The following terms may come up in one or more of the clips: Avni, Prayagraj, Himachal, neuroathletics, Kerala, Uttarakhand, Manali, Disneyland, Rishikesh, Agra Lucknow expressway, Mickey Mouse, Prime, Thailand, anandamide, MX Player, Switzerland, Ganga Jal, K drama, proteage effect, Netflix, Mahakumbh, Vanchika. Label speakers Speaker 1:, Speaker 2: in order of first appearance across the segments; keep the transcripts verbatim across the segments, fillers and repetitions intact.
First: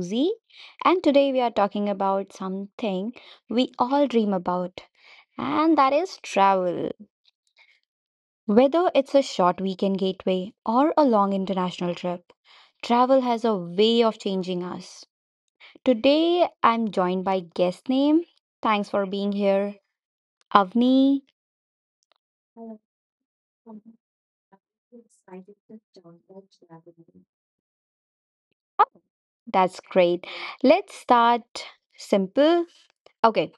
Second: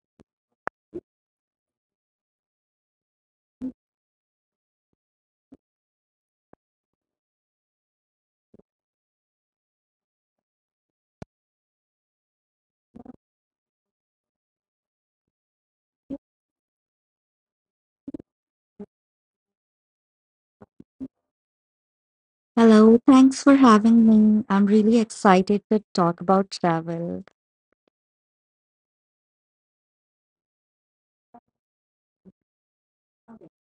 Speaker 1: Susie, and today we are talking about something we all dream about, and that is travel. Whether it's a short weekend gateway or a long international trip, travel has a way of changing us. Today I'm joined by guest name. Thanks for being here, Avni.
Speaker 2: Hello, thanks for having me. I'm really excited to talk about travel.
Speaker 1: That's great. Let's start simple. Okay,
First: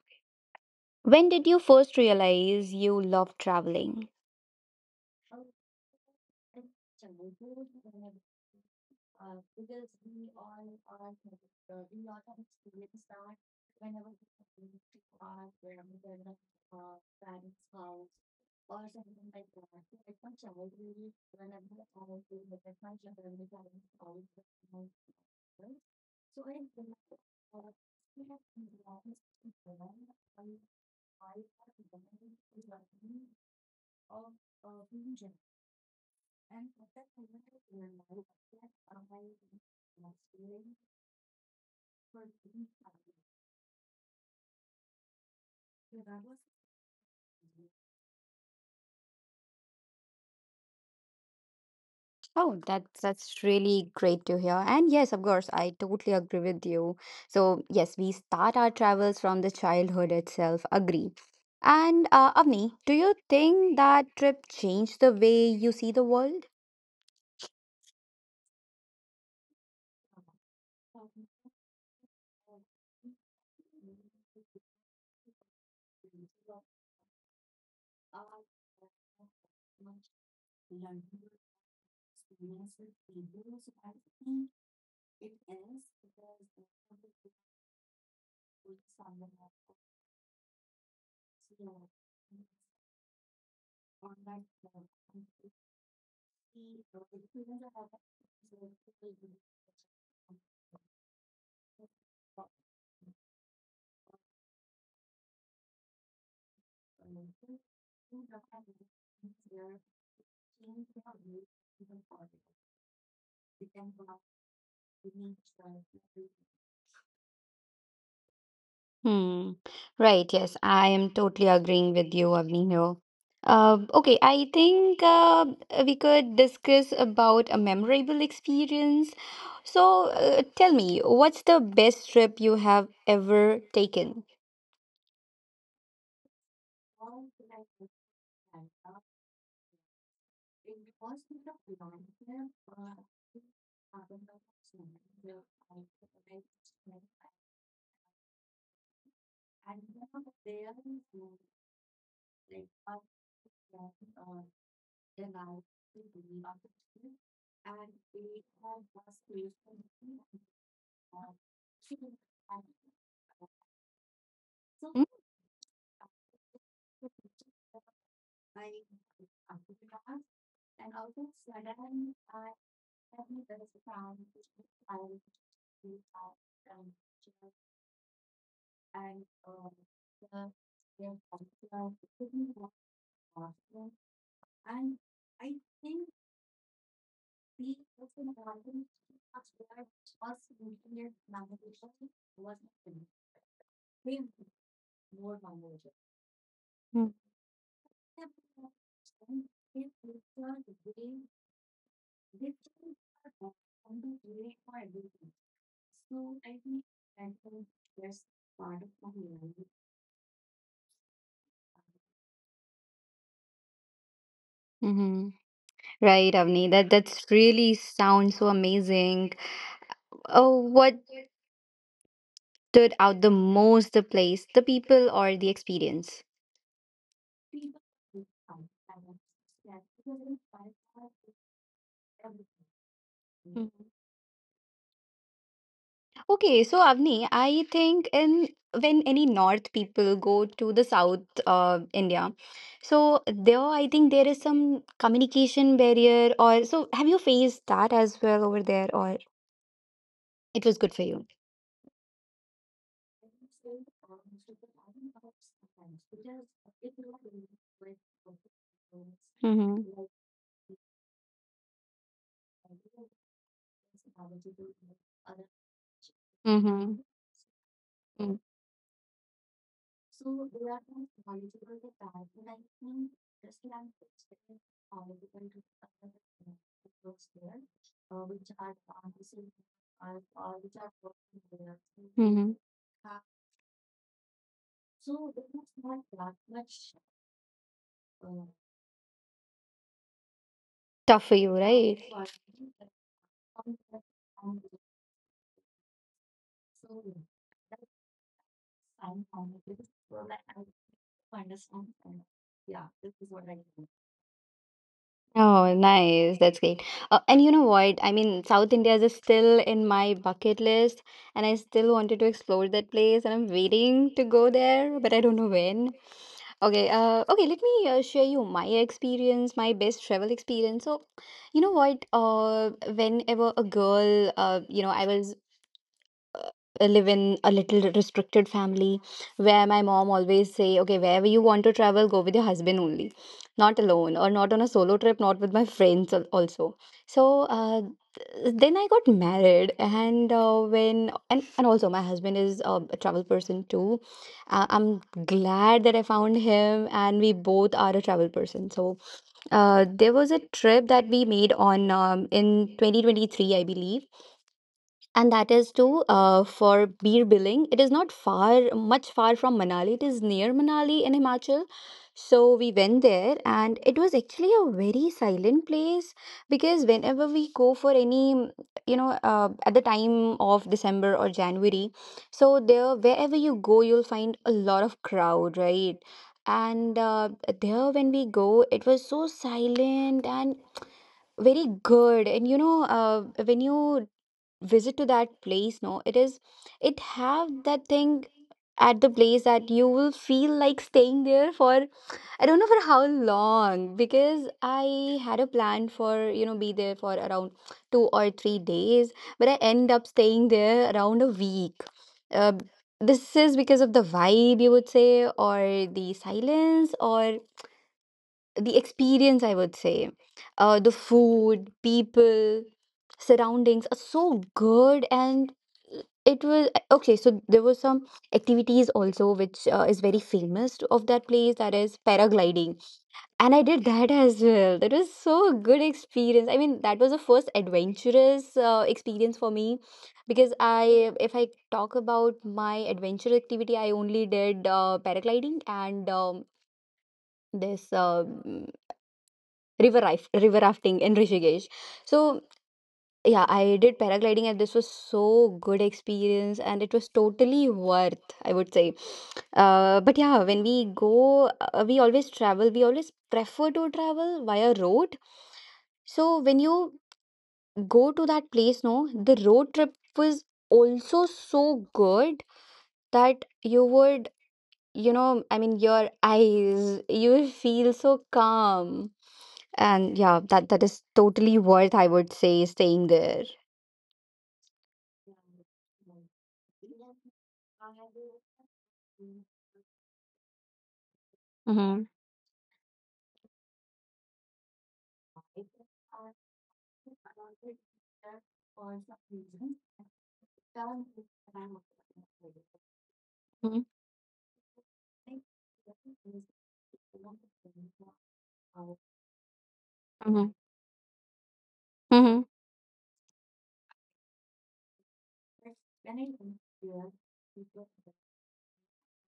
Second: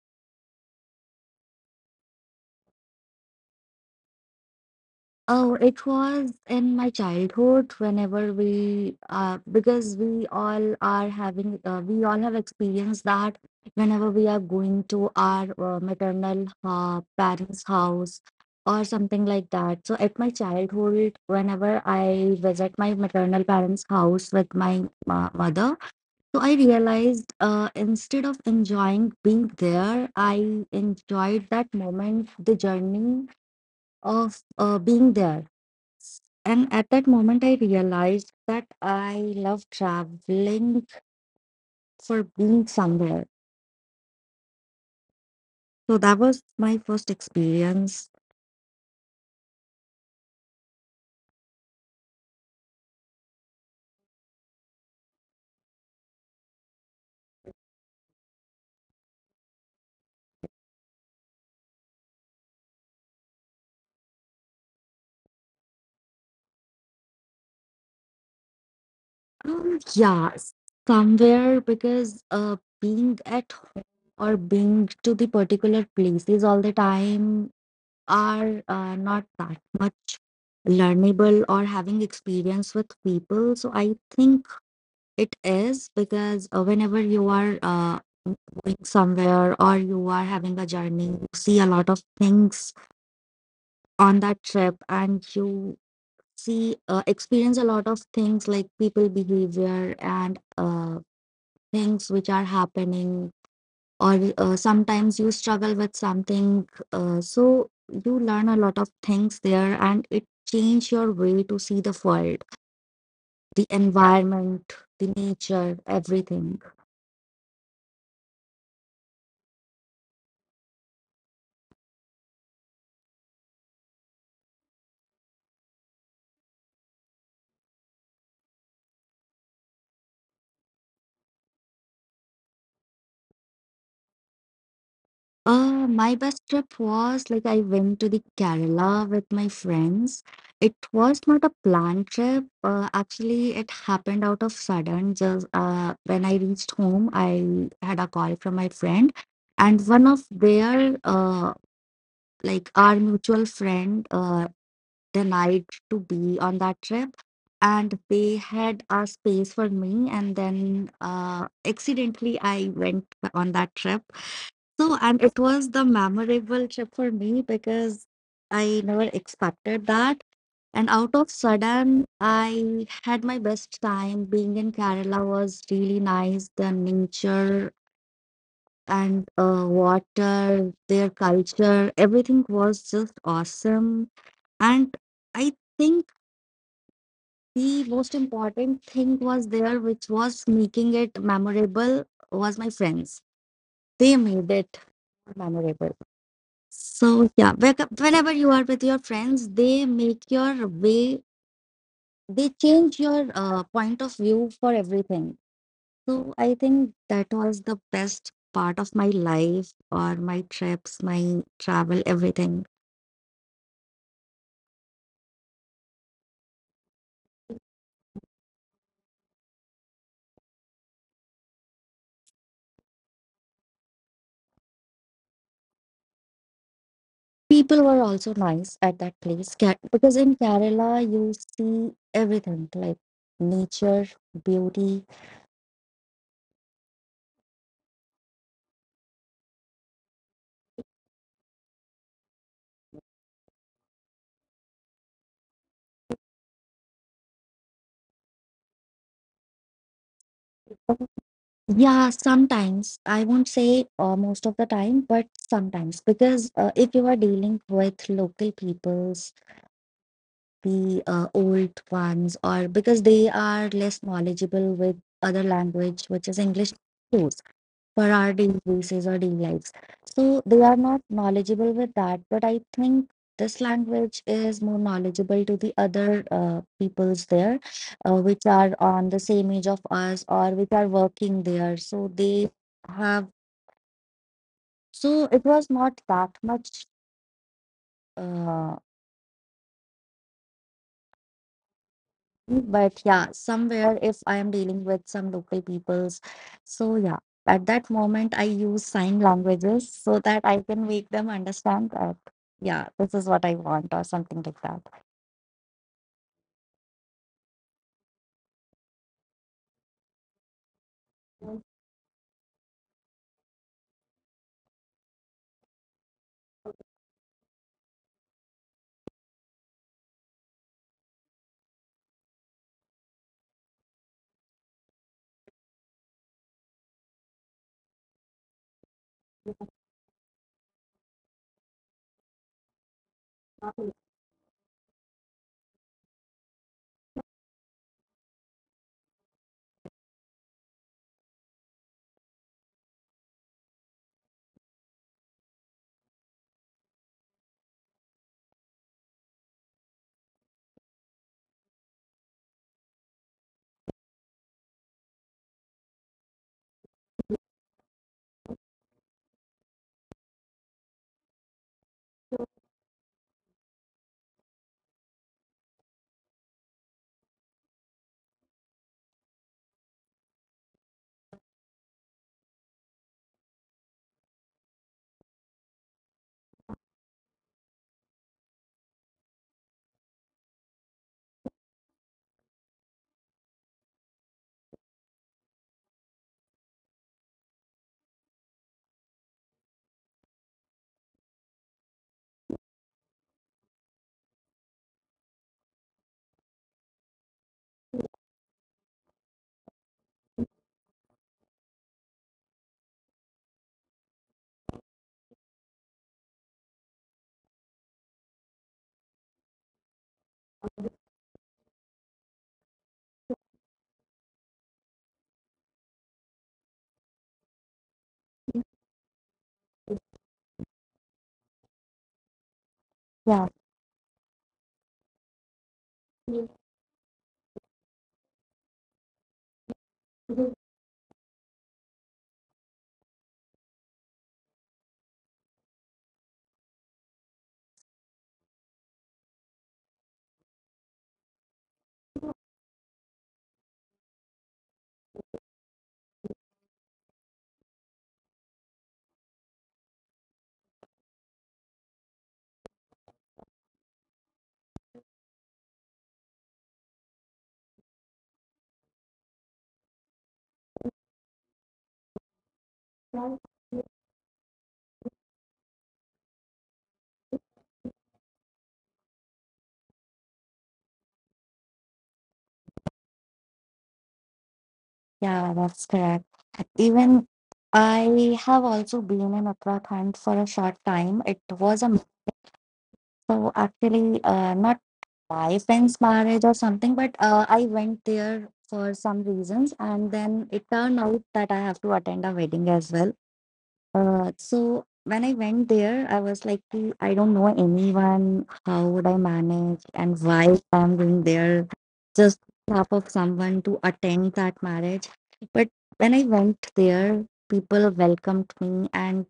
Speaker 1: when did you first realize you love traveling?
Speaker 2: Oh, it was in my childhood whenever we, uh, because we all are having, uh, we all have experienced that whenever we are going to our uh, maternal uh, parents' house or something like that. So at my childhood, whenever I visit my maternal parents' house with my uh, mother, so I realized uh, instead of enjoying being there, I enjoyed that moment, the journey of uh, being there. And at that moment, I realized that I love traveling for being somewhere. So that was my first experience.
Speaker 1: Oh, that's that's really great to hear. And yes, of course, I totally agree with you. So yes, we start our travels from the childhood itself. Agree. And uh, Avni, do you think that trip changed the way you see the world?
Speaker 2: Um, yeah, somewhere, because uh, being at home or being to the particular places all the time are uh, not that much learnable or having experience with people. So I think it is because uh, whenever you are uh, going somewhere or you are having a journey, you see a lot of things on that trip, and you see, uh, experience a lot of things like people behavior and uh, things which are happening or uh, sometimes you struggle with something, uh, so you learn a lot of things there, and it change your way to see the world, the environment, the nature, everything.
Speaker 1: Hmm. Right. Yes, I am totally agreeing with you, Avni, here. Uh, okay, I think uh, we could discuss about a memorable experience. So, uh, tell me, what's the best trip you have ever taken?
Speaker 2: Uh, my best trip was like I went to the Kerala with my friends. It was not a planned trip. Uh, actually, it happened out of sudden. Just uh, when I reached home, I had a call from my friend, and one of their uh, like our mutual friend uh, denied to be on that trip, and they had a space for me, and then uh, accidentally I went on that trip. So and it was the memorable trip for me because I never expected that. And out of sudden, I had my best time being in Kerala. Was really nice, the nature and uh, water, their culture, everything was just awesome. And I think the most important thing was there, which was making it memorable, was my friends. They made it memorable. So, yeah, whe- whenever you are with your friends, they make your way, they change your uh, point of view for everything. So I think that was the best part of my life, or my trips, my travel, everything.
Speaker 1: Mm-hmm. Right, Avni. That that's really sounds so amazing. Oh, what stood out the most, the place, the people, or the experience?
Speaker 2: People were also nice at that place. Ca- because in Kerala you see everything like nature, beauty.
Speaker 1: Okay, so Avni, I think in when any North people go to the South uh, India, so there I think there is some communication barrier or so have you faced that as well over there or it was good for you?
Speaker 2: Yeah, sometimes, I won't say uh, most of the time, but sometimes, because uh, if you are dealing with local peoples,
Speaker 1: Mm-hmm.
Speaker 2: the uh, old ones, or because they are less knowledgeable with other language, which is English,
Speaker 1: Mm-hmm.
Speaker 2: for our daily basis or daily lives. So they are not knowledgeable with that, but I think this language is more knowledgeable to the other uh, peoples there, uh, which are on the same age of us or which are working there. So
Speaker 1: Mm-hmm.
Speaker 2: they have. So it was not that much. Uh,
Speaker 1: Tough for you, right?
Speaker 2: but yeah, somewhere, if I am dealing with some local peoples, so yeah, at that moment I use sign languages, so that I can make them understand that, yeah, this is what I want or something like that.
Speaker 1: Oh, nice. That's great. Uh, and you know what? I mean, South India is still in my bucket list, and I still wanted to explore that place, and I'm waiting to go there, but I don't know when. Okay, uh, okay, let me uh, share you my experience, my best travel experience. So, you know what? Uh, whenever a girl, uh, you know, I was uh, live in a little restricted family where my mom always say okay wherever you want to travel go with your husband only, not alone or not on a solo trip, not with my friends al- also. So uh, th- then I got married and uh, when and, and also my husband is uh, a travel person too. uh, I'm glad that I found him and we both are a travel person. So uh, there was a trip that we made on um, in twenty twenty-three I believe, and that is too uh, for Beer Billing. It is not far much far from Manali. It is near Manali in Himachal. So we went there and it was actually a very silent place, because whenever we go for any mm, you know, uh, at the time of December or January, so there wherever you go you'll find a lot of crowd, right? And uh, there when we go it was so silent and very good. And you know, uh, when you visit to that place, no, it is, it have that thing at the place that you will feel like staying there for, I don't know for how long, because I had a plan for, you know, be there for around two
Speaker 2: Exactly.
Speaker 1: or three days but I end up staying there around a week. uh, this is because of the vibe, you would say, or the silence, or the experience, I would say. Uh, the food, people, surroundings are so good. And it was okay. So there were some activities also which uh, is very famous of that place, that is paragliding.
Speaker 2: Yeah.
Speaker 1: And I did that as well. That was so good experience. I mean, that was the first adventurous uh, experience for me.
Speaker 2: Yeah.
Speaker 1: Because I, if I talk about my adventure activity, I only did uh, paragliding and um, this uh, river raf- river rafting in Rishikesh. So yeah, I did paragliding and this was so good experience and it was totally worth, I would say. Uh, but yeah, when we go, uh, we always travel. We always prefer to travel via road. So when you go to that place, no, the road trip was also so good that you would, you know, I mean, your eyes, you will feel so calm. And yeah, that that is totally worth, I would say, staying there.
Speaker 2: Yeah, that's correct. Even I have also been in Uttarakhand for a short time. It was a m-
Speaker 1: Mm-hmm.
Speaker 2: so actually, uh, not my friend's marriage or something, but uh, I went there for some reasons, and then it turned out that I have to attend a wedding as well.
Speaker 1: Mm-hmm.
Speaker 2: Uh, so when I went there, I was like, "Ki, I don't know anyone. How would I manage, and why I'm going there
Speaker 1: Mm-hmm.
Speaker 2: just half of someone to attend that marriage. But when I went there, people welcomed me. And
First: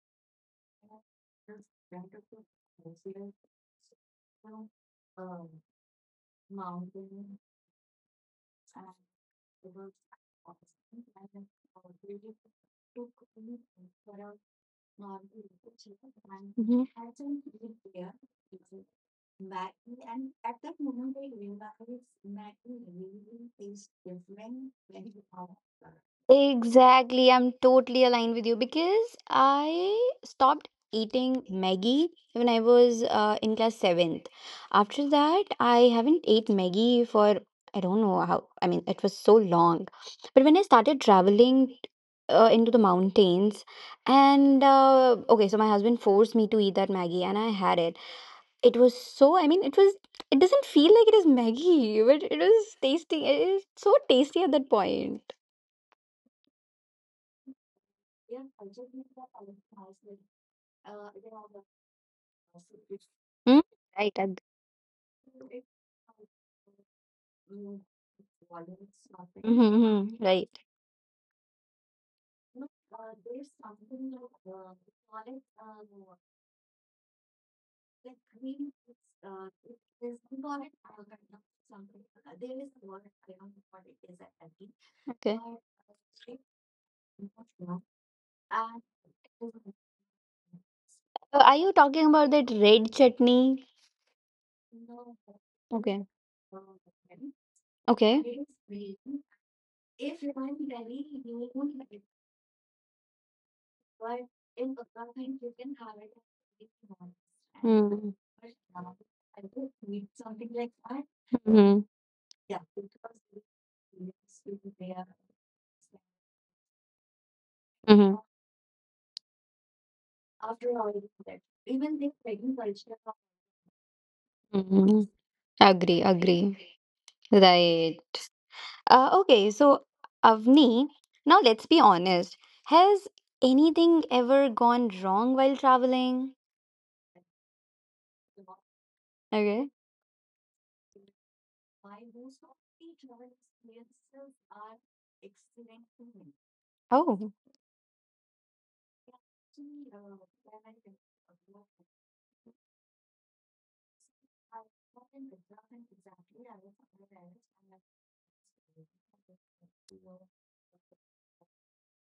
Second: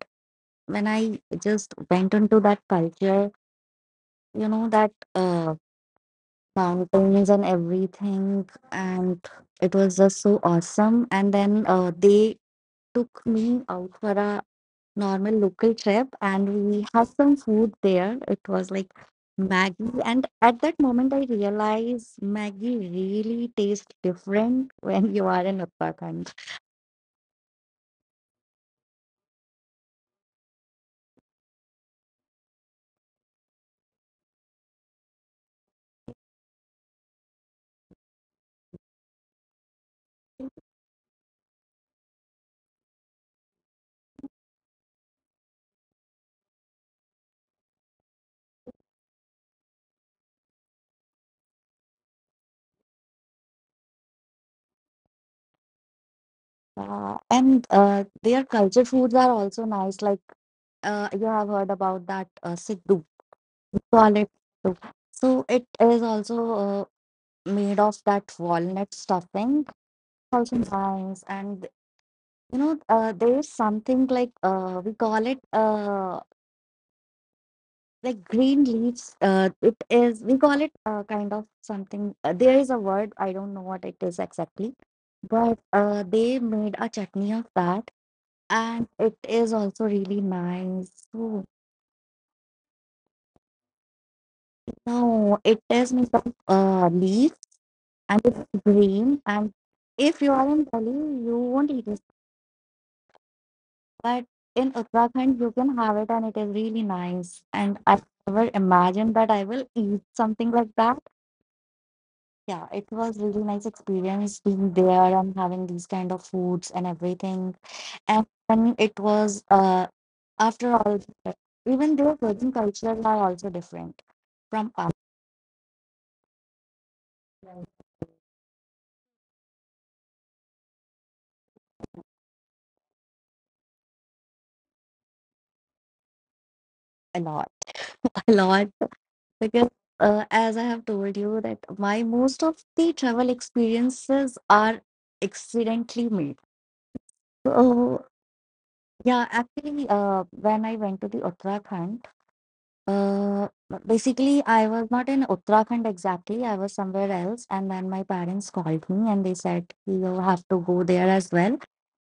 Speaker 2: when I just went into that culture, you know, that uh, mountains and everything, and it was just so awesome. And then uh, they took me out for a normal local trip, and we
Speaker 1: Mm-hmm.
Speaker 2: had some food there. It was like Maggie. And at that moment, I realized Maggie really tastes different when you are in Uttarakhand.
Speaker 1: Exactly. I'm totally aligned with you because I stopped eating Maggie when I was uh, in class seventh. After that, I haven't ate Maggie for, I don't know how. I mean, it was so long. But when I started traveling uh, into the mountains, and uh, okay, so my husband forced me to eat that Maggie, and I had it. It was so, I mean, it was, it doesn't feel like it is Maggie, but it was tasty. It is so tasty at that point.
Speaker 2: Uh, and uh, Their culture foods are also nice. Like uh, you have heard about that uh, Siddu,
Speaker 1: Hmm?
Speaker 2: call
Speaker 1: Right.
Speaker 2: it.
Speaker 1: At
Speaker 2: So it is also uh, made of that walnut stuffing.
Speaker 1: Mm-hmm, right.
Speaker 2: Also nice. And you know, uh, there is something like uh, we call it. Uh, like green leaves, uh it is we call it, uh, kind of something. Uh, there is a word, I don't know what it is exactly,
Speaker 1: Okay. So
Speaker 2: but uh they made a chutney of that, and it is also really nice. So
Speaker 1: are you talking about that red chutney?
Speaker 2: no, it is
Speaker 1: Okay.
Speaker 2: made of uh leaves,
Speaker 1: Okay.
Speaker 2: and it's green. And if you are in Delhi, you won't eat it, but in Uttarakhand you can have it, and it is really nice. And I
Speaker 1: Mm-hmm.
Speaker 2: never imagined that I will eat something like that.
Speaker 1: Mm-hmm.
Speaker 2: Yeah, it was really nice experience being there and having these kind of foods and everything. And then it was uh after all, even their Persian cultures are also different from us.
Speaker 1: Mm-hmm. Agree, agree. Right. Uh, okay, so Avni, now let's be honest. Has anything ever gone wrong while traveling?
Speaker 2: A lot, a lot, because
Speaker 1: Okay.
Speaker 2: uh, as I have told you that my most of the travel experiences are accidentally made.
Speaker 1: Oh.
Speaker 2: So yeah, actually, uh, when I went to the Uttarakhand. Uh, Basically, I was not in Uttarakhand exactly. I was somewhere else, and then my parents called me and they said, you have to go there as well.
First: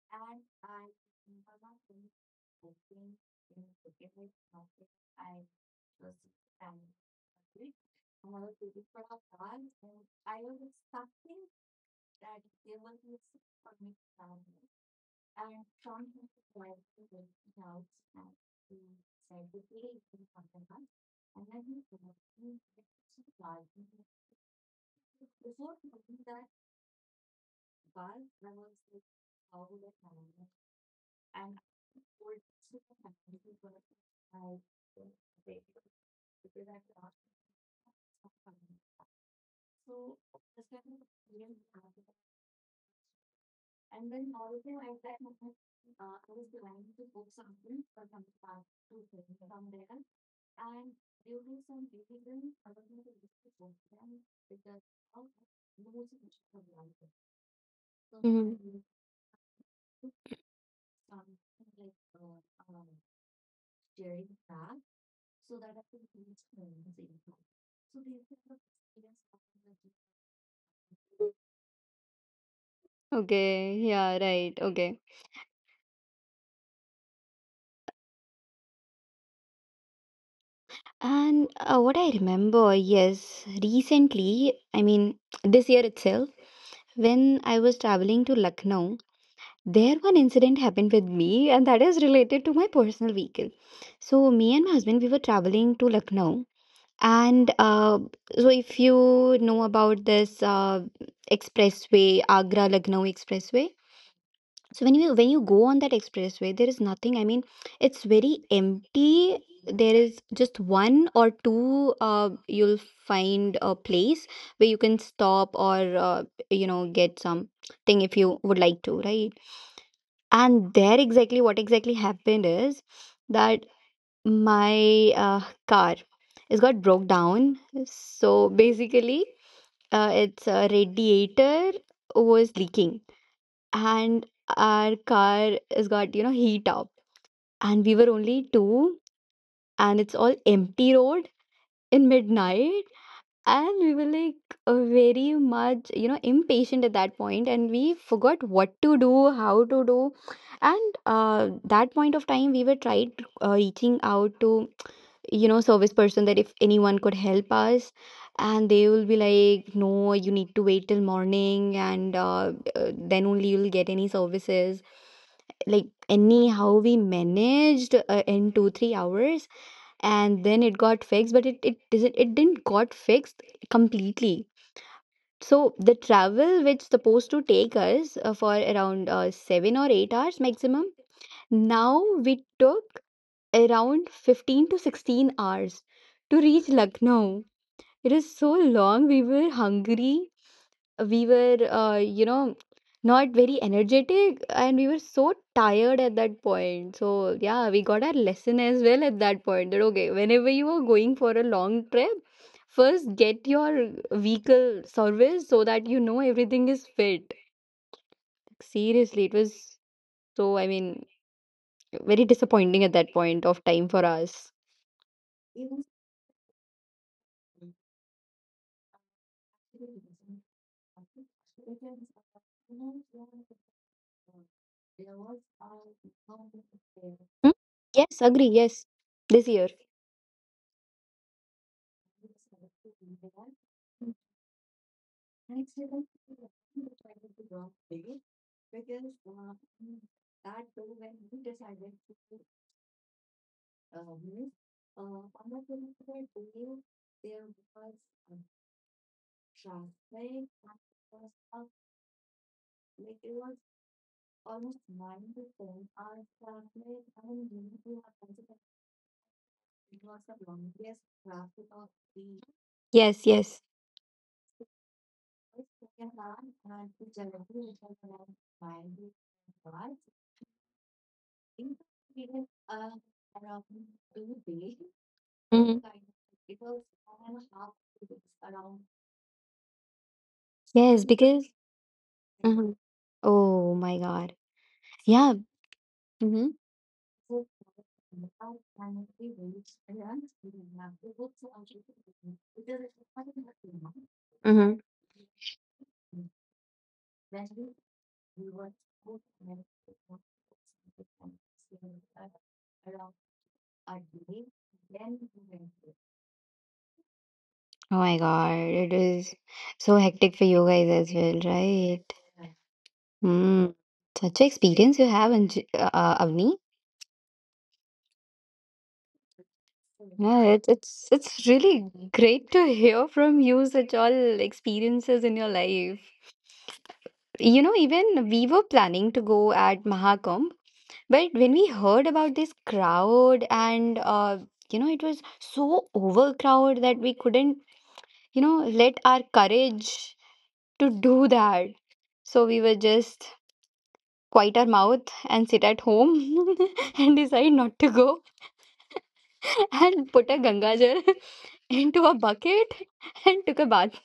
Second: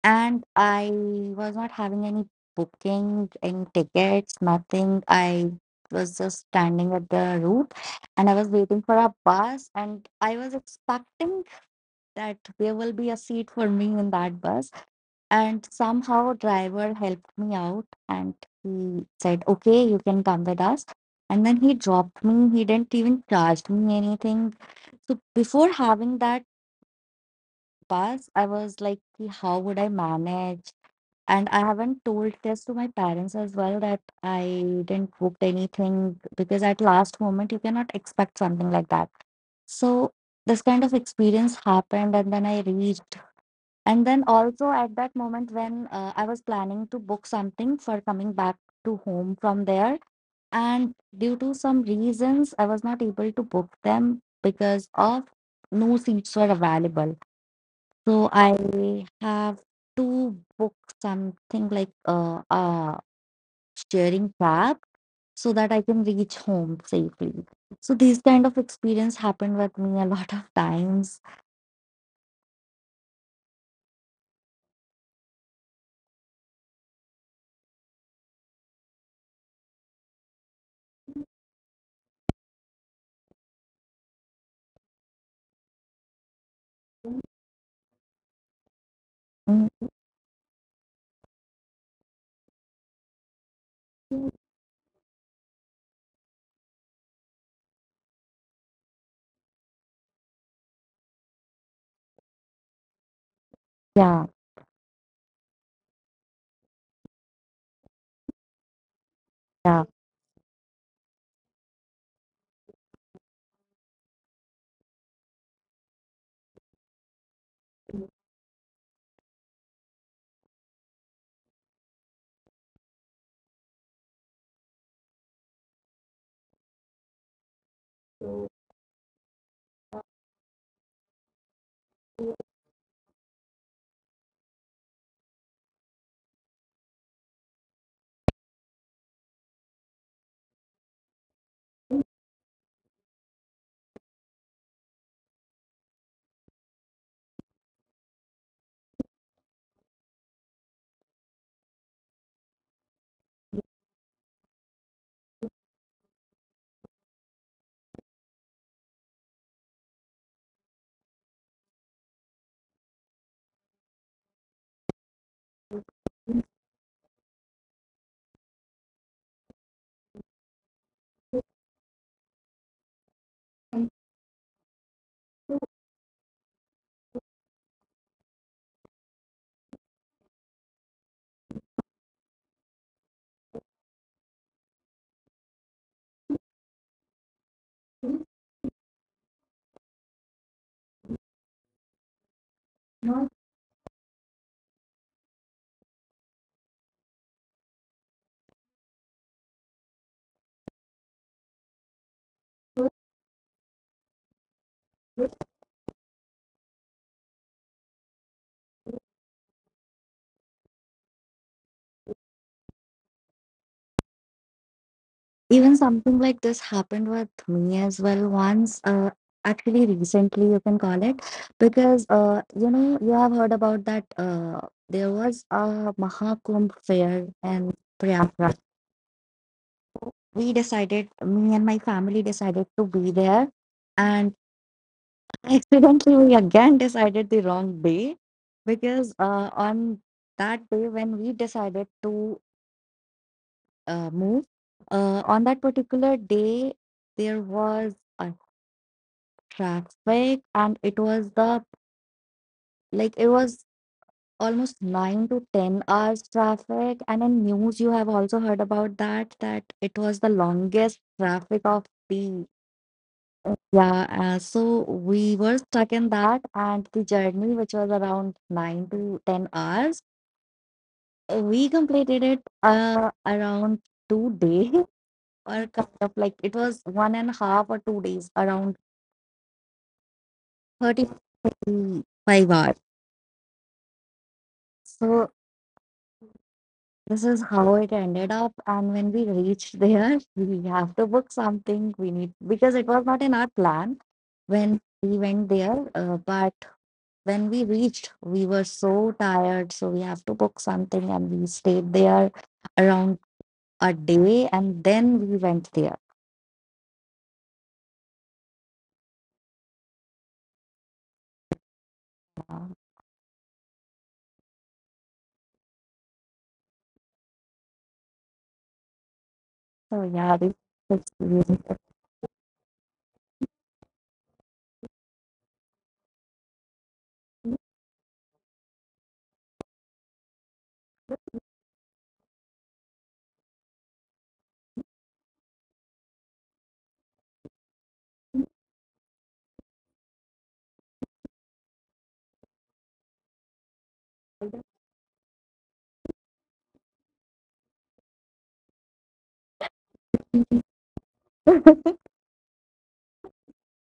Speaker 2: And I was not having any booking, any tickets, nothing. I was just standing at the route, and I was waiting for a bus, and I was expecting that there will be a seat for me in that bus. And somehow driver helped me out, and he said, "Okay, you can come with us." And then he dropped me. He didn't even charge me anything. So before having that bus, I was like, "Ki, how would I manage? And I haven't told this to my parents as well that I didn't book anything, because at last moment you cannot expect something like that. So this kind of experience happened, and then I reached, and then also at that moment when uh, I was planning to book something for coming back to home from there, and due to some reasons, I was not able to book them, because of no seats were available. So
Speaker 1: Mhm.
Speaker 2: I have to book something like a uh, uh, sharing cab, so that I can reach home safely. So these kind of experience happened with me a lot of times.
Speaker 1: Okay. Yeah, right. Okay. And uh, what I remember, yes, recently, I mean, this year itself, when I was traveling to Lucknow,
Speaker 2: Mm,
Speaker 1: there one incident happened with me, and that is related to my personal vehicle. So, me and my husband, we were traveling to Lucknow, and uh, so if you know about this uh, expressway, Agra Lucknow expressway,
Speaker 2: Yeah,
Speaker 1: so when you when you go on that expressway there is nothing. I mean, it's very empty.
Speaker 2: yeah.
Speaker 1: There is just one or two, uh, you'll find a place where you can stop or uh, you know, get something if you would like to, right? And there exactly what exactly happened is that my uh, car is got broke down. So basically uh, its uh, radiator was leaking, and our car has got, you know, heat up. And we were only two, and it's all empty road in midnight, and we were like uh, very much, you know, impatient at that point, and we forgot what to do, how to do. And uh, that point of time we were tried uh, reaching out to, you know, service person that if anyone could help us, and they will be like, no, you need to wait till morning, and uh, uh, then only you'll get any services. Like anyhow we managed uh, in two three hours, and then it got fixed. But it it doesn't, it didn't got fixed completely. So the travel which supposed to take us uh, for around uh, seven or eight hours maximum, now we took around fifteen to sixteen hours to reach Lucknow. It is so long. We were hungry, we were, uh, you know, not very energetic, and we were so tired at that point. So yeah, we got our lesson as well at that point, that okay, whenever you are going for a long trip, first get your vehicle serviced so that you know everything is fit. Seriously, it was so, I mean, very disappointing at that point of time for us.
Speaker 2: Even something like this happened with me as well once, uh, actually recently you can call it, because uh, you know, you have heard about that uh, there was a Mahakumbh fair
Speaker 1: Hmm?
Speaker 2: in
Speaker 1: Yes, agree,
Speaker 2: Prayagraj.
Speaker 1: yes. This year.
Speaker 2: We decided, me and my family decided to be there, and accidentally we again decided the wrong day, because uh, on that day when we decided to uh, move, uh, on that particular day there was a traffic, and it was the, like it was almost nine to ten hours traffic, and in news you have also heard about that, that it was the longest traffic of the,
Speaker 1: Yes, yes.
Speaker 2: yeah, uh, so we were stuck in that, and the journey which was around nine to ten hours, uh, we completed it uh, around two days or,
Speaker 1: Mhm.
Speaker 2: kind of like it was one and a half or two days around
Speaker 1: Yes, because
Speaker 2: thirty-five
Speaker 1: Mhm.
Speaker 2: hours.
Speaker 1: Oh my god. Yeah.
Speaker 2: So
Speaker 1: Mhm.
Speaker 2: this is how it ended up. And when we reached there, we have to book something. We need, because it was not in our plan
Speaker 1: Mhm.
Speaker 2: when we went there. Uh, but when we reached, we were so tired, so we have to book something. And we stayed there around a day, and then we went there.
Speaker 1: Oh my god, it is so hectic for you guys as well, right?
Speaker 2: Uh,
Speaker 1: Mm. Such a experience you have, Anj- uh, uh, Avni.
Speaker 2: So yeah,
Speaker 1: Yeah,
Speaker 2: this
Speaker 1: it's it's it's
Speaker 2: experience.
Speaker 1: really great to hear from you such all experiences in your life. You know, even we were planning to go at Mahakumbh, but when we heard about this crowd and uh, you know, it was so overcrowded that we couldn't, you know, let our courage to do that. So we were just quiet our mouth and sit at home and decide not to go and put a Ganga Jal into a bucket and took a bath.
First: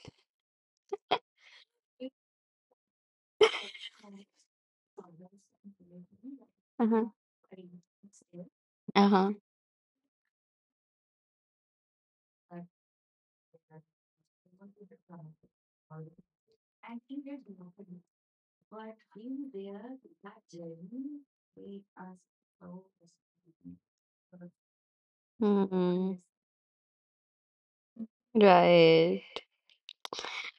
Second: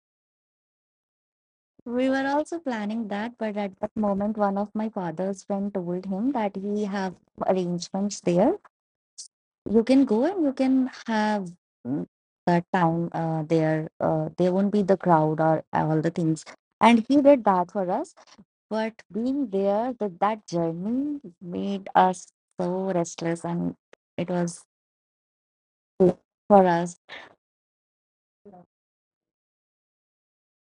Speaker 2: We were also planning that, but at that moment, one of my father's friend told him that he
Speaker 1: Uh-huh.
Speaker 2: have arrangements there.
Speaker 1: Uh-huh.
Speaker 2: You can go and you can have, mm, that time uh, there. Uh, there won't be the crowd or all the things. And he did that for us. But being there, that that journey made us so restless, and it was good
Speaker 1: Hmm.
Speaker 2: for us.
Speaker 1: Right.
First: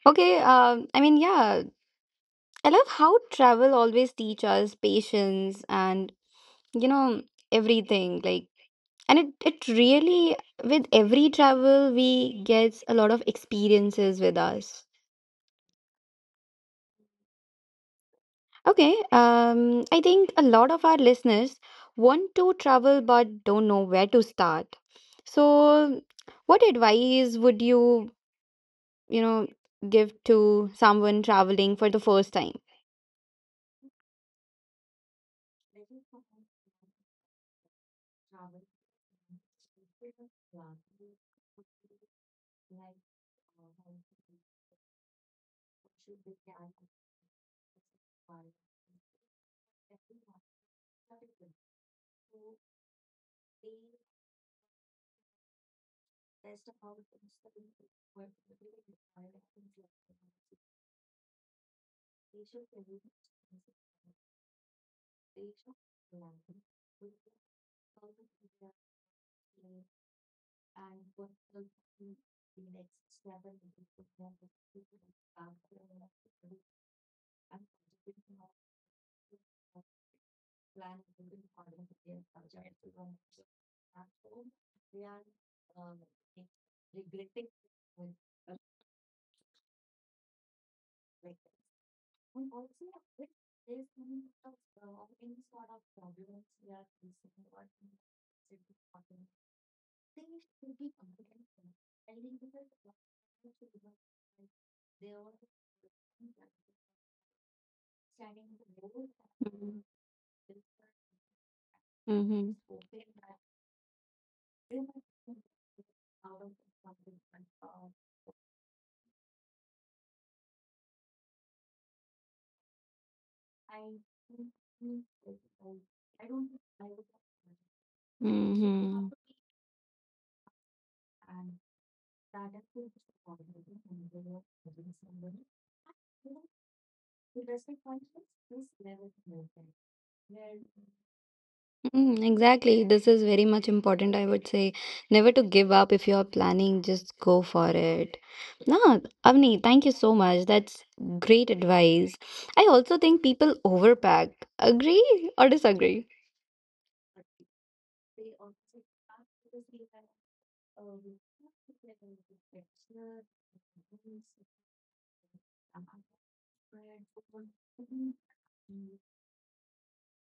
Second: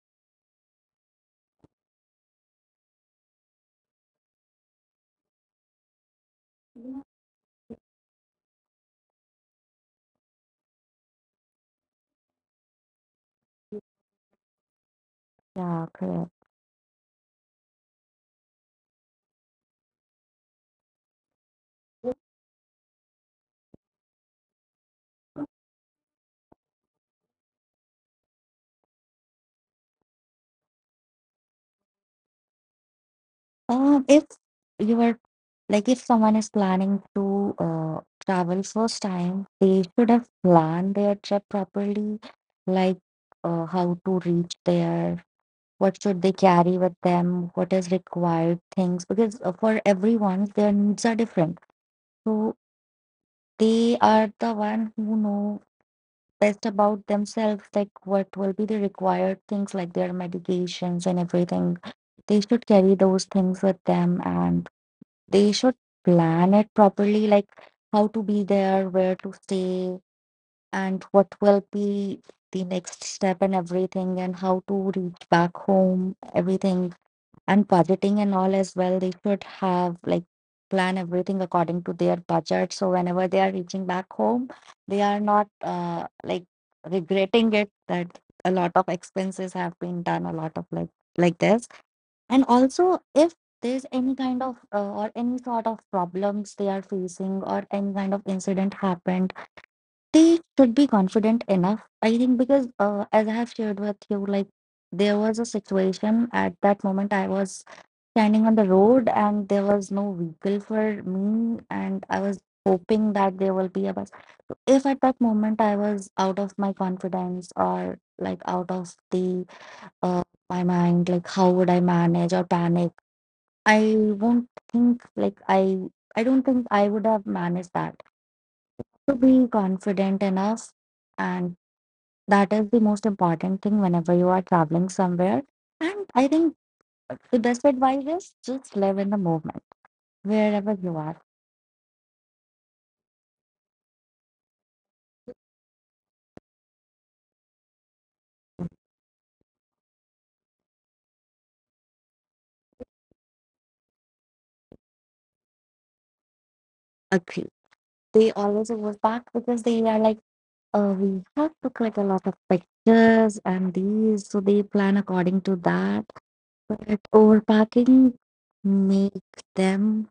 Speaker 1: Okay, um, I mean, yeah, I love how travel always teach us patience and, you know, everything. Like, and it, it really, with every travel, we get a lot of experiences with us.
Speaker 2: Yeah, correct.
Speaker 1: Okay, um, I think a lot of our listeners want to travel but don't know where to start. So, what advice would you, you know, give to someone traveling for the first time?
Speaker 2: Um, if you were, like, if someone is planning to uh, travel first time, they should have planned their trip properly, like uh, how to reach there, what should they carry with them, what is required things. Because uh, for everyone, their needs are different. So they are the one who know best about themselves, like what will be the required things, like their medications and everything. They should carry those things with them, and they should plan it properly, like how to be there, where to stay, and what will be the next step and everything, and how to reach back home, everything, and budgeting and all as well they should have, like, plan everything according to their budget, so whenever they are reaching back home they are not uh, like regretting it that a lot of expenses have been done, a lot of like like this. And also if there's any kind of uh, or any sort of problems they are facing or any kind of incident happened, they should be confident enough, I think, because uh, as I have shared with you, like, there was a situation. At that moment I was standing on the road and there was no vehicle for me, and I was
Speaker 1: Mm-hmm.
Speaker 2: hoping that there will be a bus. If at that moment I was out of my confidence or like out of the uh, my mind, like how would I manage or panic, I won't think, like, i i don't think I would have managed that
Speaker 1: Mm-hmm.
Speaker 2: to be confident enough. And that is the most important thing whenever you are traveling somewhere. And I think the best advice is just live in the moment wherever you are.
Speaker 1: Mm, exactly. This is very much important. I would say never to give up if you're planning, just go for it. No, Avni, thank you so much. That's great advice. I also think people overpack. Agree or disagree?
Speaker 2: Agree. They always work back because they are like, uh, we have to click a lot of pictures and these, so they plan according to that. But overpacking make them,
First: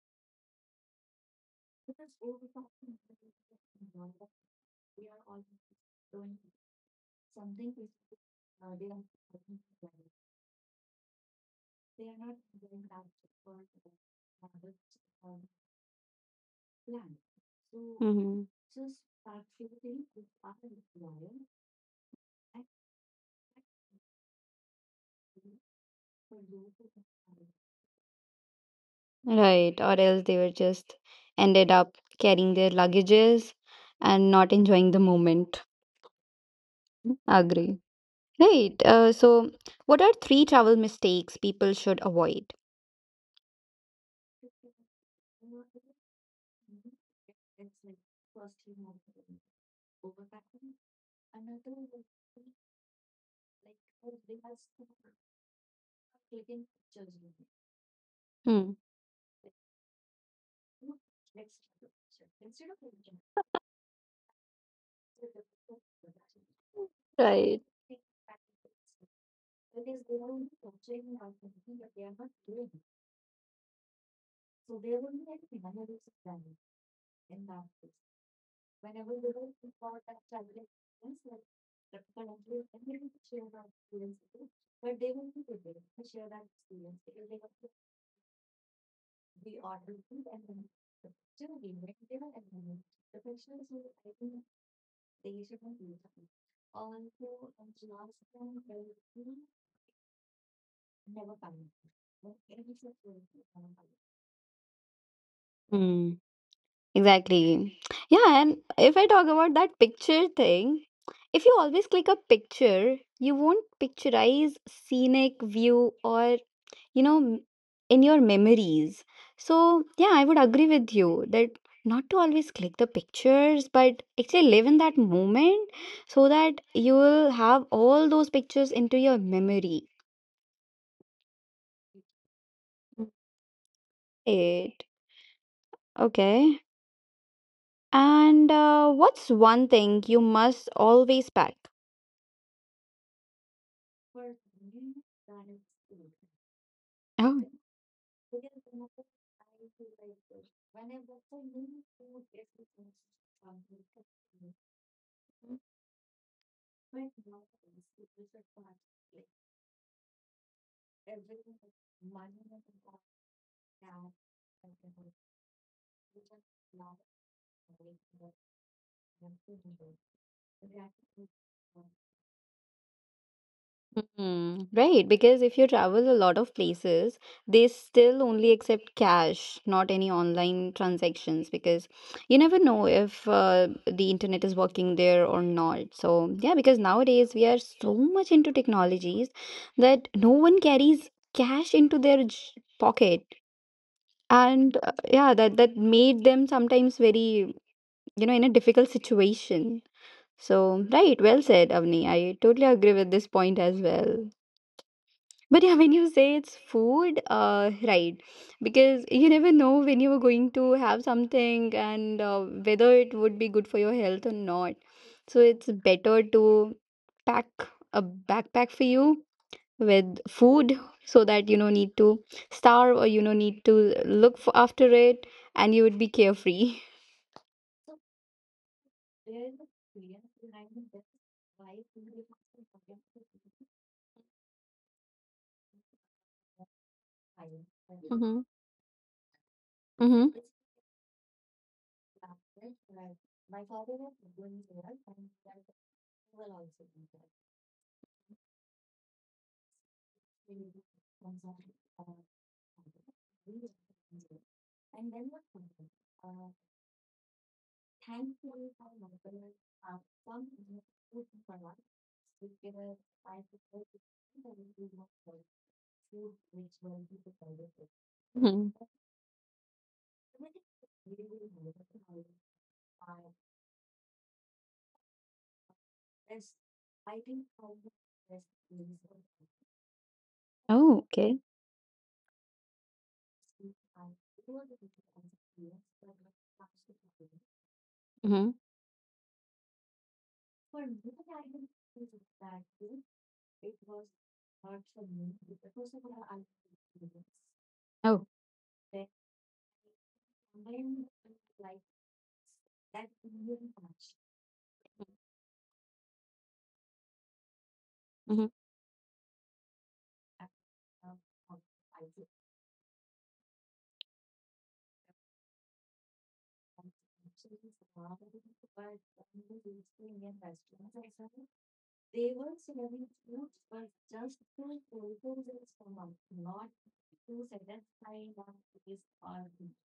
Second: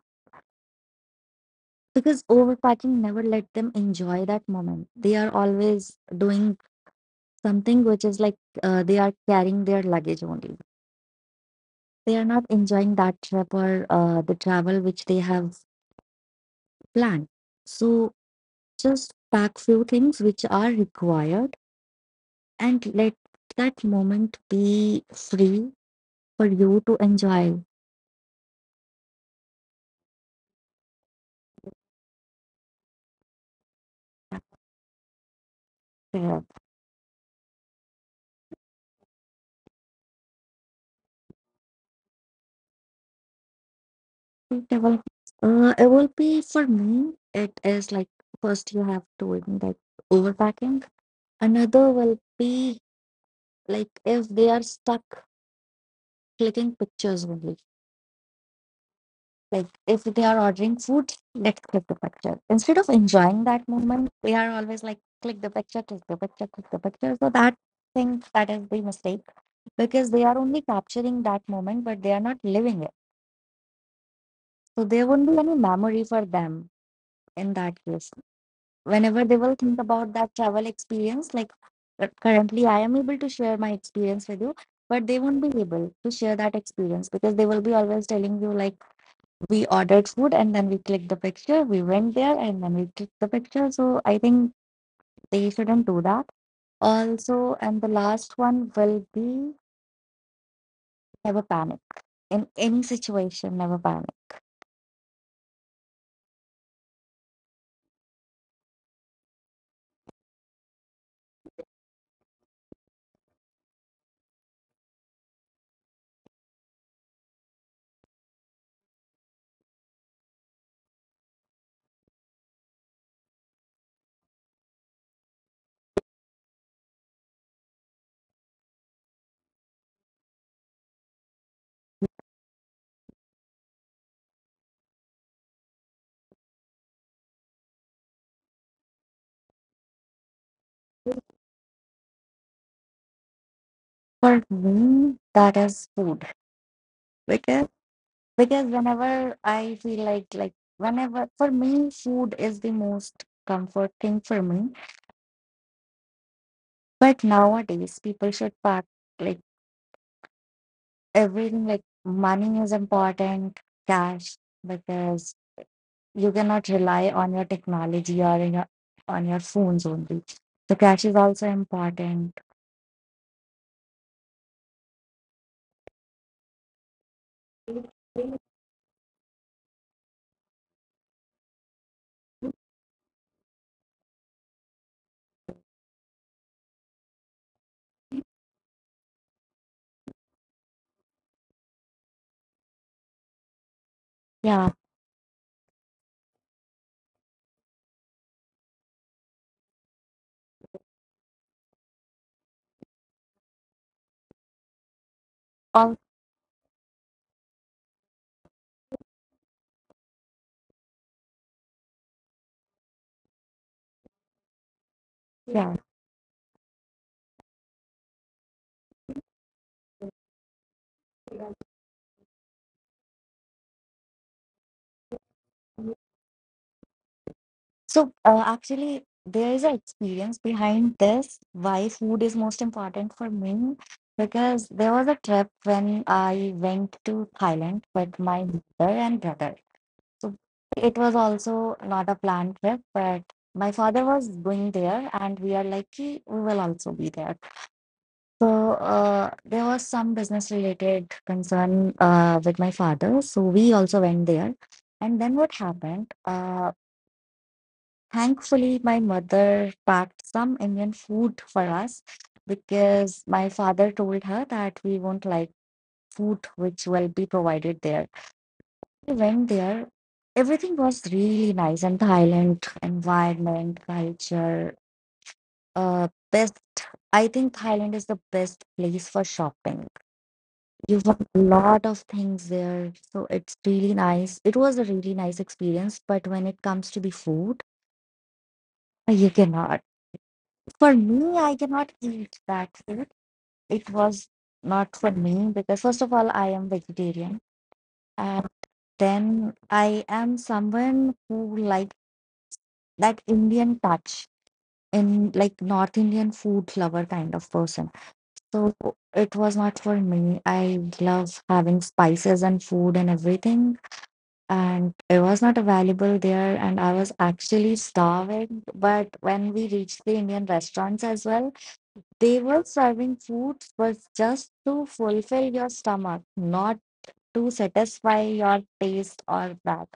Speaker 2: because overpacking never let them enjoy that moment. They are always doing something which is like uh, they are carrying their luggage only. They are not enjoying that trip or uh, the travel which they have planned. So
Speaker 1: Hmm.
Speaker 2: just pack few things which are required and let that moment be free for you to enjoy.
Speaker 1: Right. Or else they were just ended up carrying their luggages and not enjoying the moment.
Speaker 2: Yeah.
Speaker 1: Agree. Right. Uh, so, what are three travel mistakes people should avoid?
Speaker 2: It will, uh, it will be for me. It is like, first you have to, in like, overpacking. Another will be like if they are stuck clicking pictures only.
Speaker 1: Hmm.
Speaker 2: Like if they are ordering food, let's click the picture. Instead of enjoying that moment, they are always like click the picture, click the picture, click the picture. So that
Speaker 1: Right.
Speaker 2: thing, that is the mistake, because they are only capturing that moment, but they are not living it. So there won't be any memory for them in that case. Whenever they will think about that travel experience, like uh, currently I am able to share my experience with you, but they won't be able to share that experience because they will be always telling you, like, we ordered food and then we clicked the picture, we went there and then we clicked the picture. So I think they shouldn't do that. Also, and the last one will be never panic in any situation, never panic.
Speaker 1: Exactly. Yeah, and if I talk about that picture thing, if you always click a picture, you won't picturize scenic view or, you know, m- in your memories. So, yeah, I would agree with you that not to always click the pictures, but actually live in that moment so that you will have all those pictures into your memory. It. Okay. And uh, what's one thing you must always pack?
Speaker 2: For me, that is food
Speaker 1: Oh,
Speaker 2: because because whenever I feel like like whenever, for me food is the most comfort thing for me. But nowadays people should pack, like everything, like money is important, cash, because you cannot rely on your technology or in your, on your phones only. So cash is also important.
Speaker 1: Hmm. Right, because if you travel a lot of places, they still only accept cash, not any online transactions, because you never know if uh, the internet is working there or not. So, yeah, because nowadays we are so much into technologies that no one carries cash into their j- pocket.
Speaker 2: Yeah.
Speaker 1: And uh, yeah, that that made them sometimes very, you know, in a difficult situation. So, right, well said, Avni. I totally agree with this point as well. But yeah,
Speaker 2: All
Speaker 1: when you say it's food, uh, right, because you never know when you are going to have something and uh, whether it would be good for your health or not. So
Speaker 2: yeah.
Speaker 1: it's better to pack a backpack for you with food so that you don't need to starve or you don't need to look for after it and you would be carefree.
Speaker 2: So uh, actually, there is an experience behind this why food is most important for me, because there was a trip when I went to Thailand with my
Speaker 1: Mm-hmm.
Speaker 2: mother and brother. So it was also not a planned trip, but my father was going there, and we are like, "Ki, we will also be there." So uh, there was some business related concern uh, with my father, so we also went there. And then what happened? Uh, thankfully, my mother packed some Indian food for us, because my father told her that we won't like food which will be provided there. We went there. Everything was really nice, and Thailand environment, culture, uh, best. I think Thailand is the best place for shopping. You want a lot of things there, so it's really nice. It was a really nice experience, but when it comes to the food, uh, you cannot. For me, I cannot eat that food. It was not for me because, first of all, I am vegetarian, and then I am someone who likes that Indian touch, in like North Indian food lover kind of person. So it was not for me. I love having spices and food and everything, and it was not available there. And I was actually starving. But when we reached the Indian restaurants as well, they were serving food was just to fulfill your stomach, not to satisfy your taste or that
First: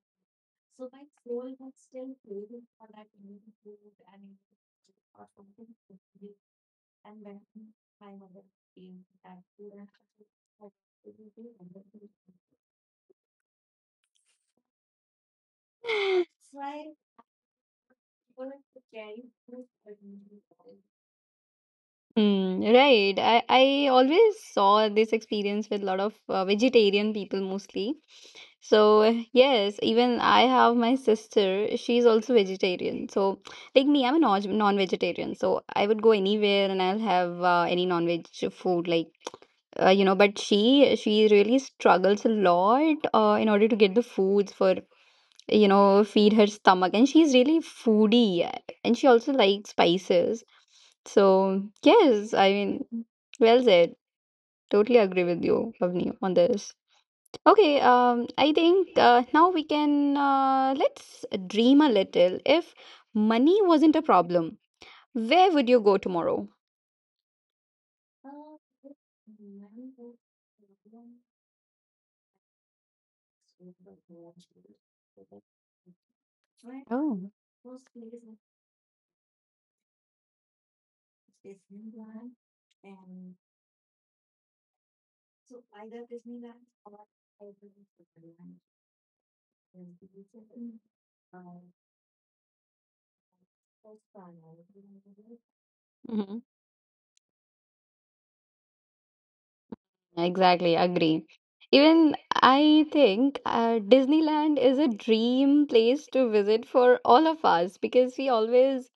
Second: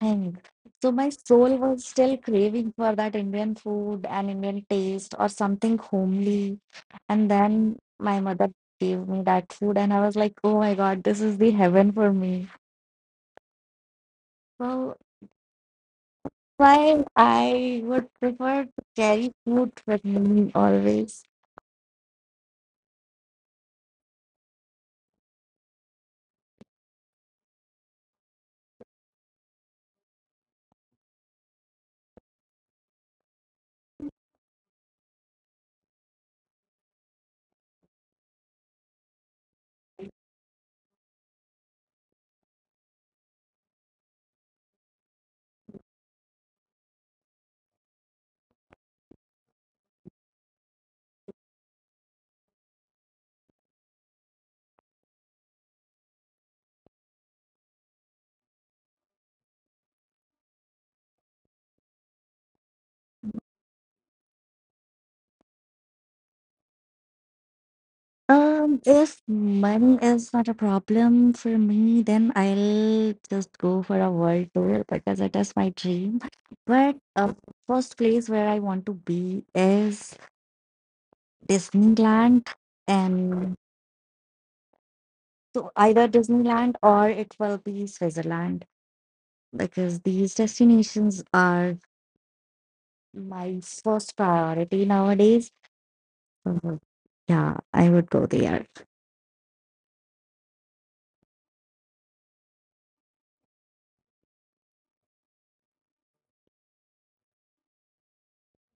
Speaker 2: thing. So my soul was still craving for that Indian food and Indian taste or something homely. And then my mother gave me that food, and I was like, oh my God, this is the heaven for me. So why I would prefer to carry food with me always.
Speaker 1: Hmm, right. I, I always saw this experience with a lot of uh, vegetarian people mostly. So, yes, even I have my sister, she's also vegetarian. So, like me, I'm a non- non-vegetarian. So, I would go anywhere and I'll have uh, any non-veg food like uh, you know, but she she really struggles a lot uh, in order to get the foods for you know, feed her stomach. And she's really foodie and she also likes spices. So, yes, I mean, well said. Totally agree with you, Avni, on this. Okay, um, I think uh, now we can uh, let's dream a little. If money wasn't a problem, where would you go tomorrow?
Speaker 2: Um, if money is not a problem for me, then I'll just go for a world tour because it is my dream. But
Speaker 1: Oh.
Speaker 2: uh, first place where I want to be is Disneyland, and so either Disneyland or it will be Switzerland, because these destinations are my first priority nowadays. Yeah, I would go there.
Speaker 1: Exactly, agree. Even I think uh, Disneyland is a dream place to visit for all of us because we always,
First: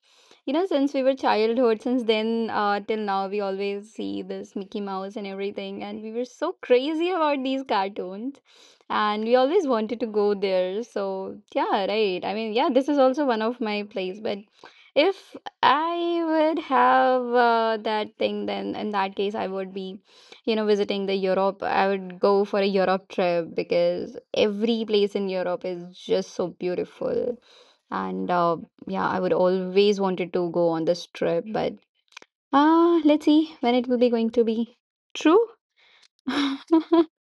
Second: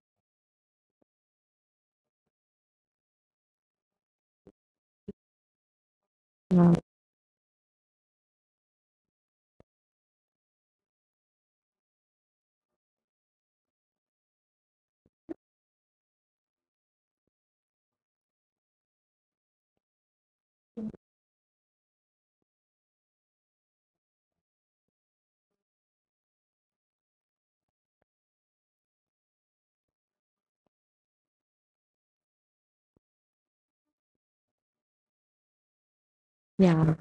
Speaker 1: you know, since we were childhood, since then uh, till now, we always see this Mickey Mouse and everything, and we were so
Speaker 2: Yeah.
Speaker 1: crazy about these cartoons, and we always wanted to go there. So yeah, right. I mean, yeah, this is also one of my place, but if I would have uh, that thing, then in that case, I would be, you know, visiting the Europe. I would go for a Europe trip because every place in Europe is just so beautiful and uh, yeah, I would always wanted to go on this trip, but ah, let's see when it will be going to be true.
Speaker 2: Yeah,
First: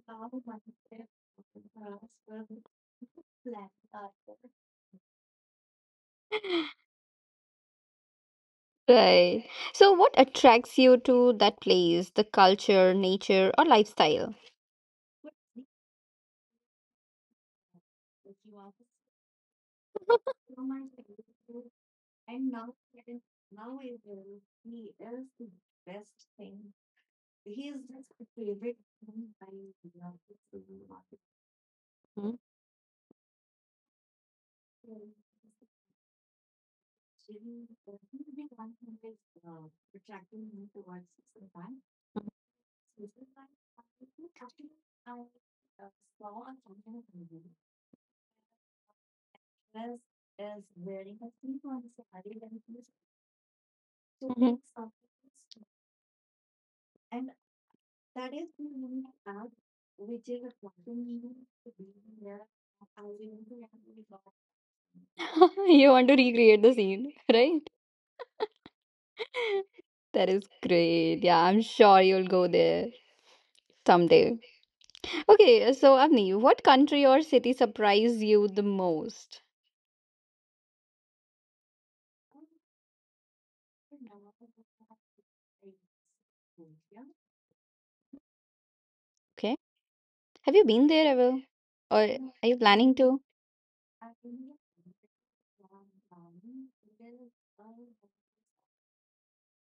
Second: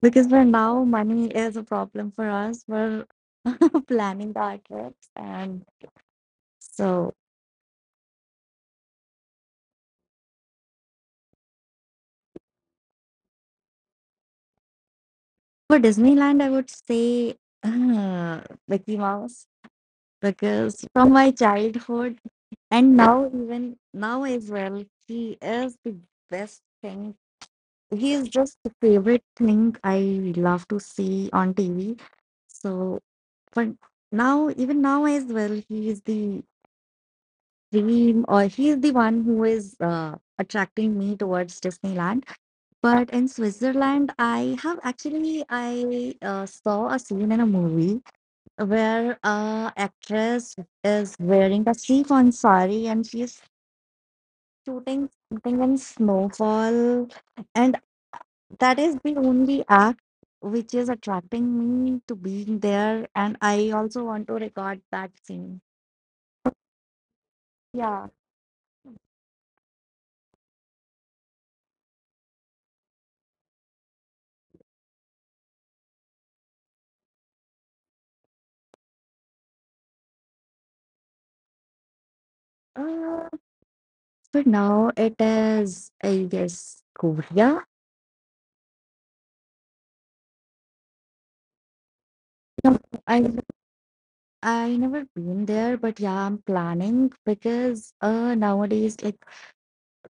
Speaker 2: because for now, money is a problem for us. We're planning our trips. And so
Speaker 1: Right, so what attracts you to that place, the culture, nature, or lifestyle?
Speaker 2: for Disneyland, I would say uh, Mickey Mouse, because from my childhood and now even now as well he is the best thing, he is just the favorite thing I love to see on TV. So
Speaker 1: Mhm.
Speaker 2: for now, even now as well, he is the dream, or he is the one who is uh, attracting me towards Disneyland. But in Switzerland, I have actually, I uh, saw a scene in a movie where a actress is wearing a sequin sari and she's
Speaker 1: Mhm.
Speaker 2: shooting something in snowfall, and that is the only act which is attracting me to being there, and I also want to record that scene.
Speaker 1: You want to recreate the scene.
Speaker 2: Yeah.
Speaker 1: Right. That is great. Yeah, I'm sure you'll go there someday. Okay, so Avni, what country or city surprised you the most?
Speaker 2: uh, but now it is, I guess, Korea.
Speaker 1: Okay. Have you been there ever? Or
Speaker 2: No,
Speaker 1: are you planning
Speaker 2: i
Speaker 1: to?
Speaker 2: i never been there, but yeah, I'm planning, because uh, nowadays like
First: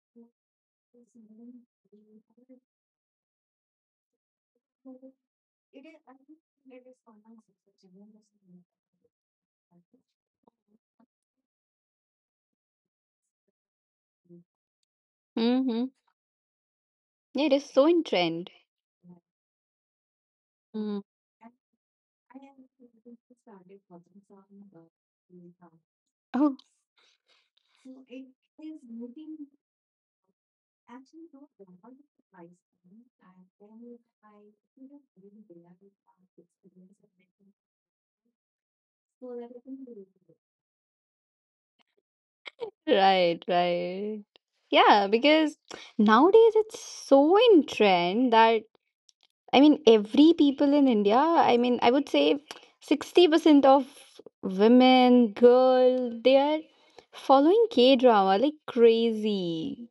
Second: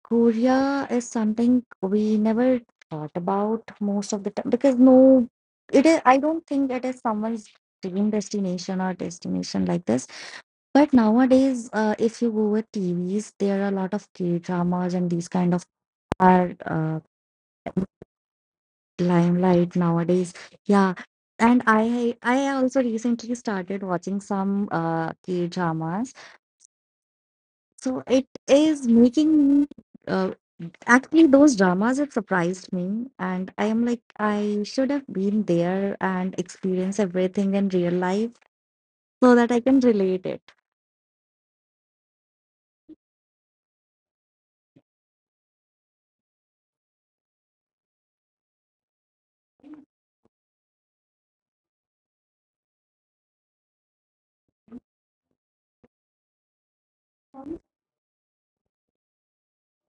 Speaker 2: Korea is something we never thought about most of the time, because no, it is, I don't think it is someone's dream destination or destination like this. But nowadays, uh, if you go with T Vs, there are a lot of K dramas and these kind of
Speaker 1: Mm-hmm.
Speaker 2: are uh,
Speaker 1: Yeah, it is so in trend.
Speaker 2: limelight nowadays. Yeah,
Speaker 1: Mm.
Speaker 2: and I I also recently started watching some uh, K dramas,
Speaker 1: Oh,
Speaker 2: so it is making me. Uh, Actually, those dramas have surprised me, and I am like, I should have been there and experienced everything in real life, so that I can relate it.
Speaker 1: right, right. Yeah, because nowadays it's so in trend that I mean, every people in India, I mean, I would say sixty percent of women, girl, they are following K drama like crazy.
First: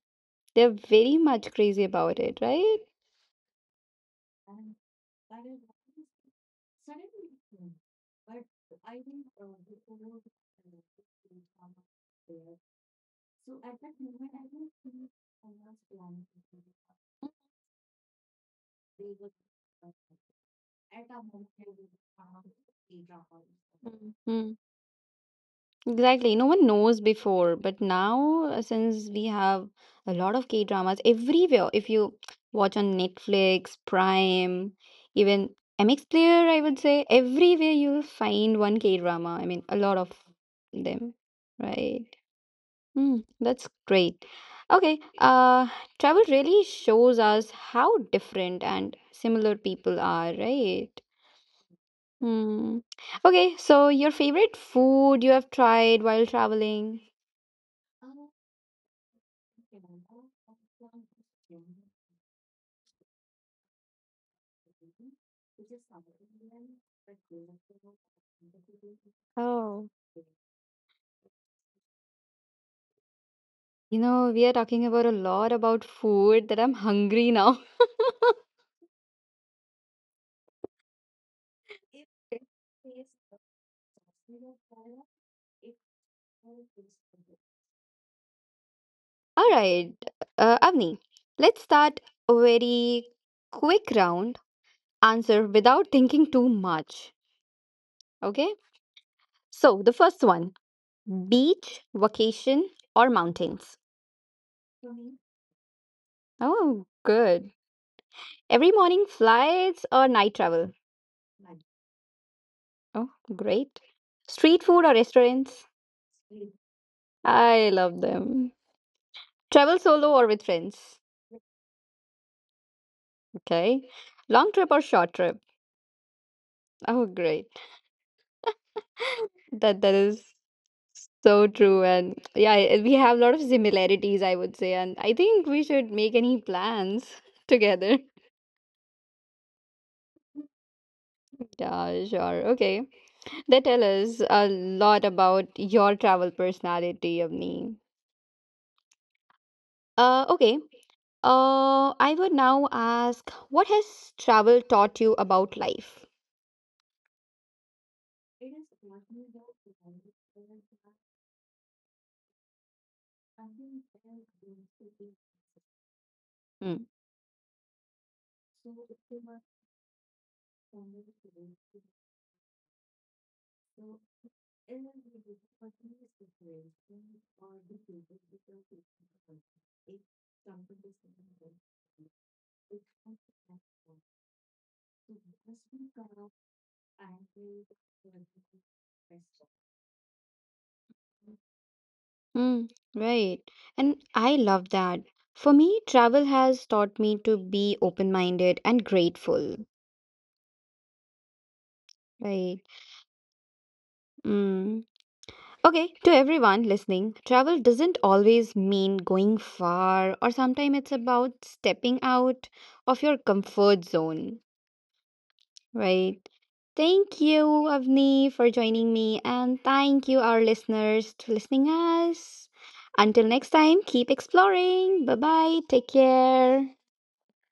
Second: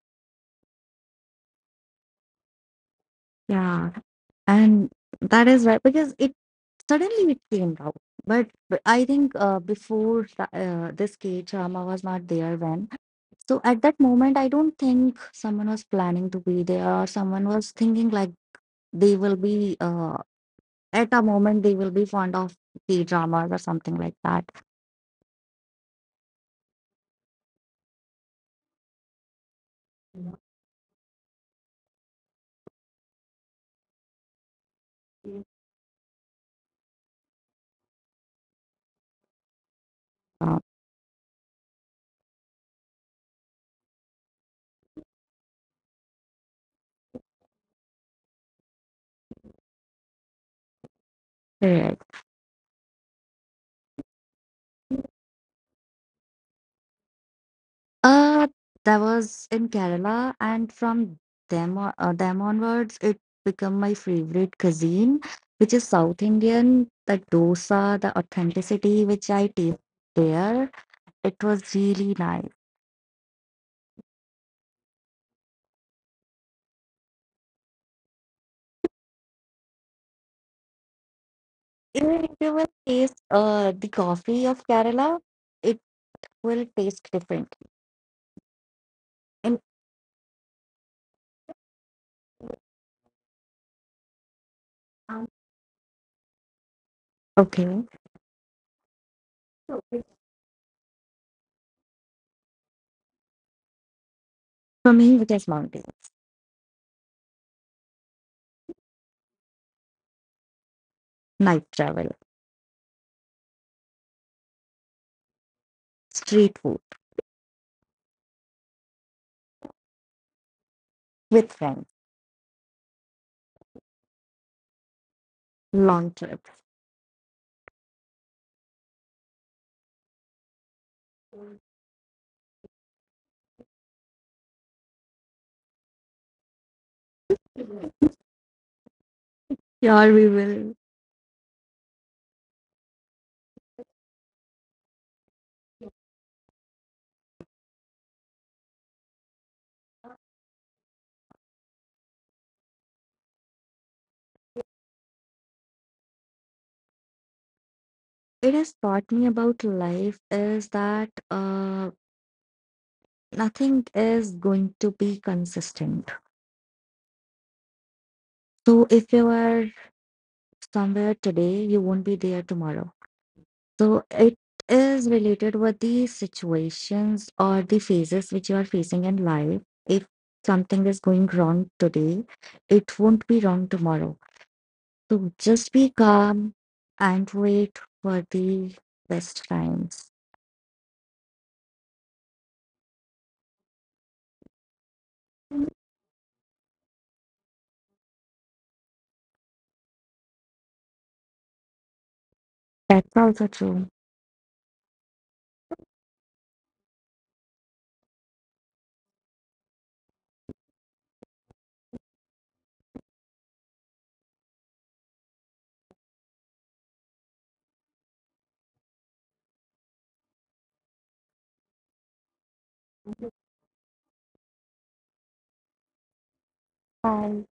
Speaker 1: They're very much crazy about it, right?
Speaker 2: Yeah, and that is right, because it suddenly it came out. But b- I think uh, before tha- uh, this K drama was not there when. So at that moment, I don't think someone was planning to be there or someone was thinking like they will be uh, at a moment they will be fond of the dramas or something like that.
Speaker 1: Exactly. No one knows before, but now uh, since we have a lot of K dramas everywhere, if you watch on Netflix, Prime, even M X Player, I would say everywhere you'll find one K drama. I mean, a lot of
Speaker 2: Uh,
Speaker 1: them, right? Mm, that's great. Okay, uh, travel really shows us how different and similar people are, right?
Speaker 2: correct.
Speaker 1: Mm. Okay, so your favorite food you have tried while traveling?
Speaker 2: Uh, that was in Kerala, and from them o- uh, them onwards, it become my favorite cuisine, which is South Indian. The dosa, the authenticity which I taste
Speaker 1: Oh,
Speaker 2: there, it was really nice.
Speaker 1: you know, we are talking about a lot about food that I'm hungry now.
Speaker 2: Even if you will taste uh, the coffee of Kerala, it will taste different.
Speaker 1: All
Speaker 2: And
Speaker 1: right, uh, Avni, let's start a very quick round
Speaker 2: um,
Speaker 1: answer without thinking too much.
Speaker 2: okay,
Speaker 1: Okay?
Speaker 2: for
Speaker 1: So, the first one, beach, vacation, or mountains?
Speaker 2: me, it is mountain.
Speaker 1: Oh, good. Every morning flights or night travel?
Speaker 2: Night travel,
Speaker 1: Oh, great. Street food or restaurants?
Speaker 2: street food,
Speaker 1: I love them. Travel solo or with friends?
Speaker 2: with friends,
Speaker 1: Okay. Long trip or short trip?
Speaker 2: long trips.
Speaker 1: Oh, great. That that is so true. And yeah, I- we have a lot of similarities, I would say. And I think we should make any plans together.
Speaker 2: Yeah, we will.
Speaker 1: Yeah, sure. Okay. That tell us a lot about your travel personality, Avni. Uh, okay. Uh, I would now ask, what has travel taught you about life?
Speaker 2: It has taught me about life is that uh, nothing is going to be consistent.
Speaker 1: Hmm.
Speaker 2: So if you are somewhere today, you won't be there tomorrow. So it is related with the situations or the phases which you are facing in life. If something is going wrong today, it won't be wrong tomorrow. So just be calm and wait for the best times.
Speaker 1: Mm, right. And I love that. For me, travel has taught me to be open-minded and grateful. Right.
Speaker 2: That's also true.
Speaker 1: Mm. Okay, to everyone listening, travel doesn't always mean going far, or sometimes it's about stepping out of your comfort zone. Right. Thank you, Avni, for joining me, and thank you, our listeners, to listening us. Until next time, keep exploring. Bye bye. Take care.
Speaker 2: Bye.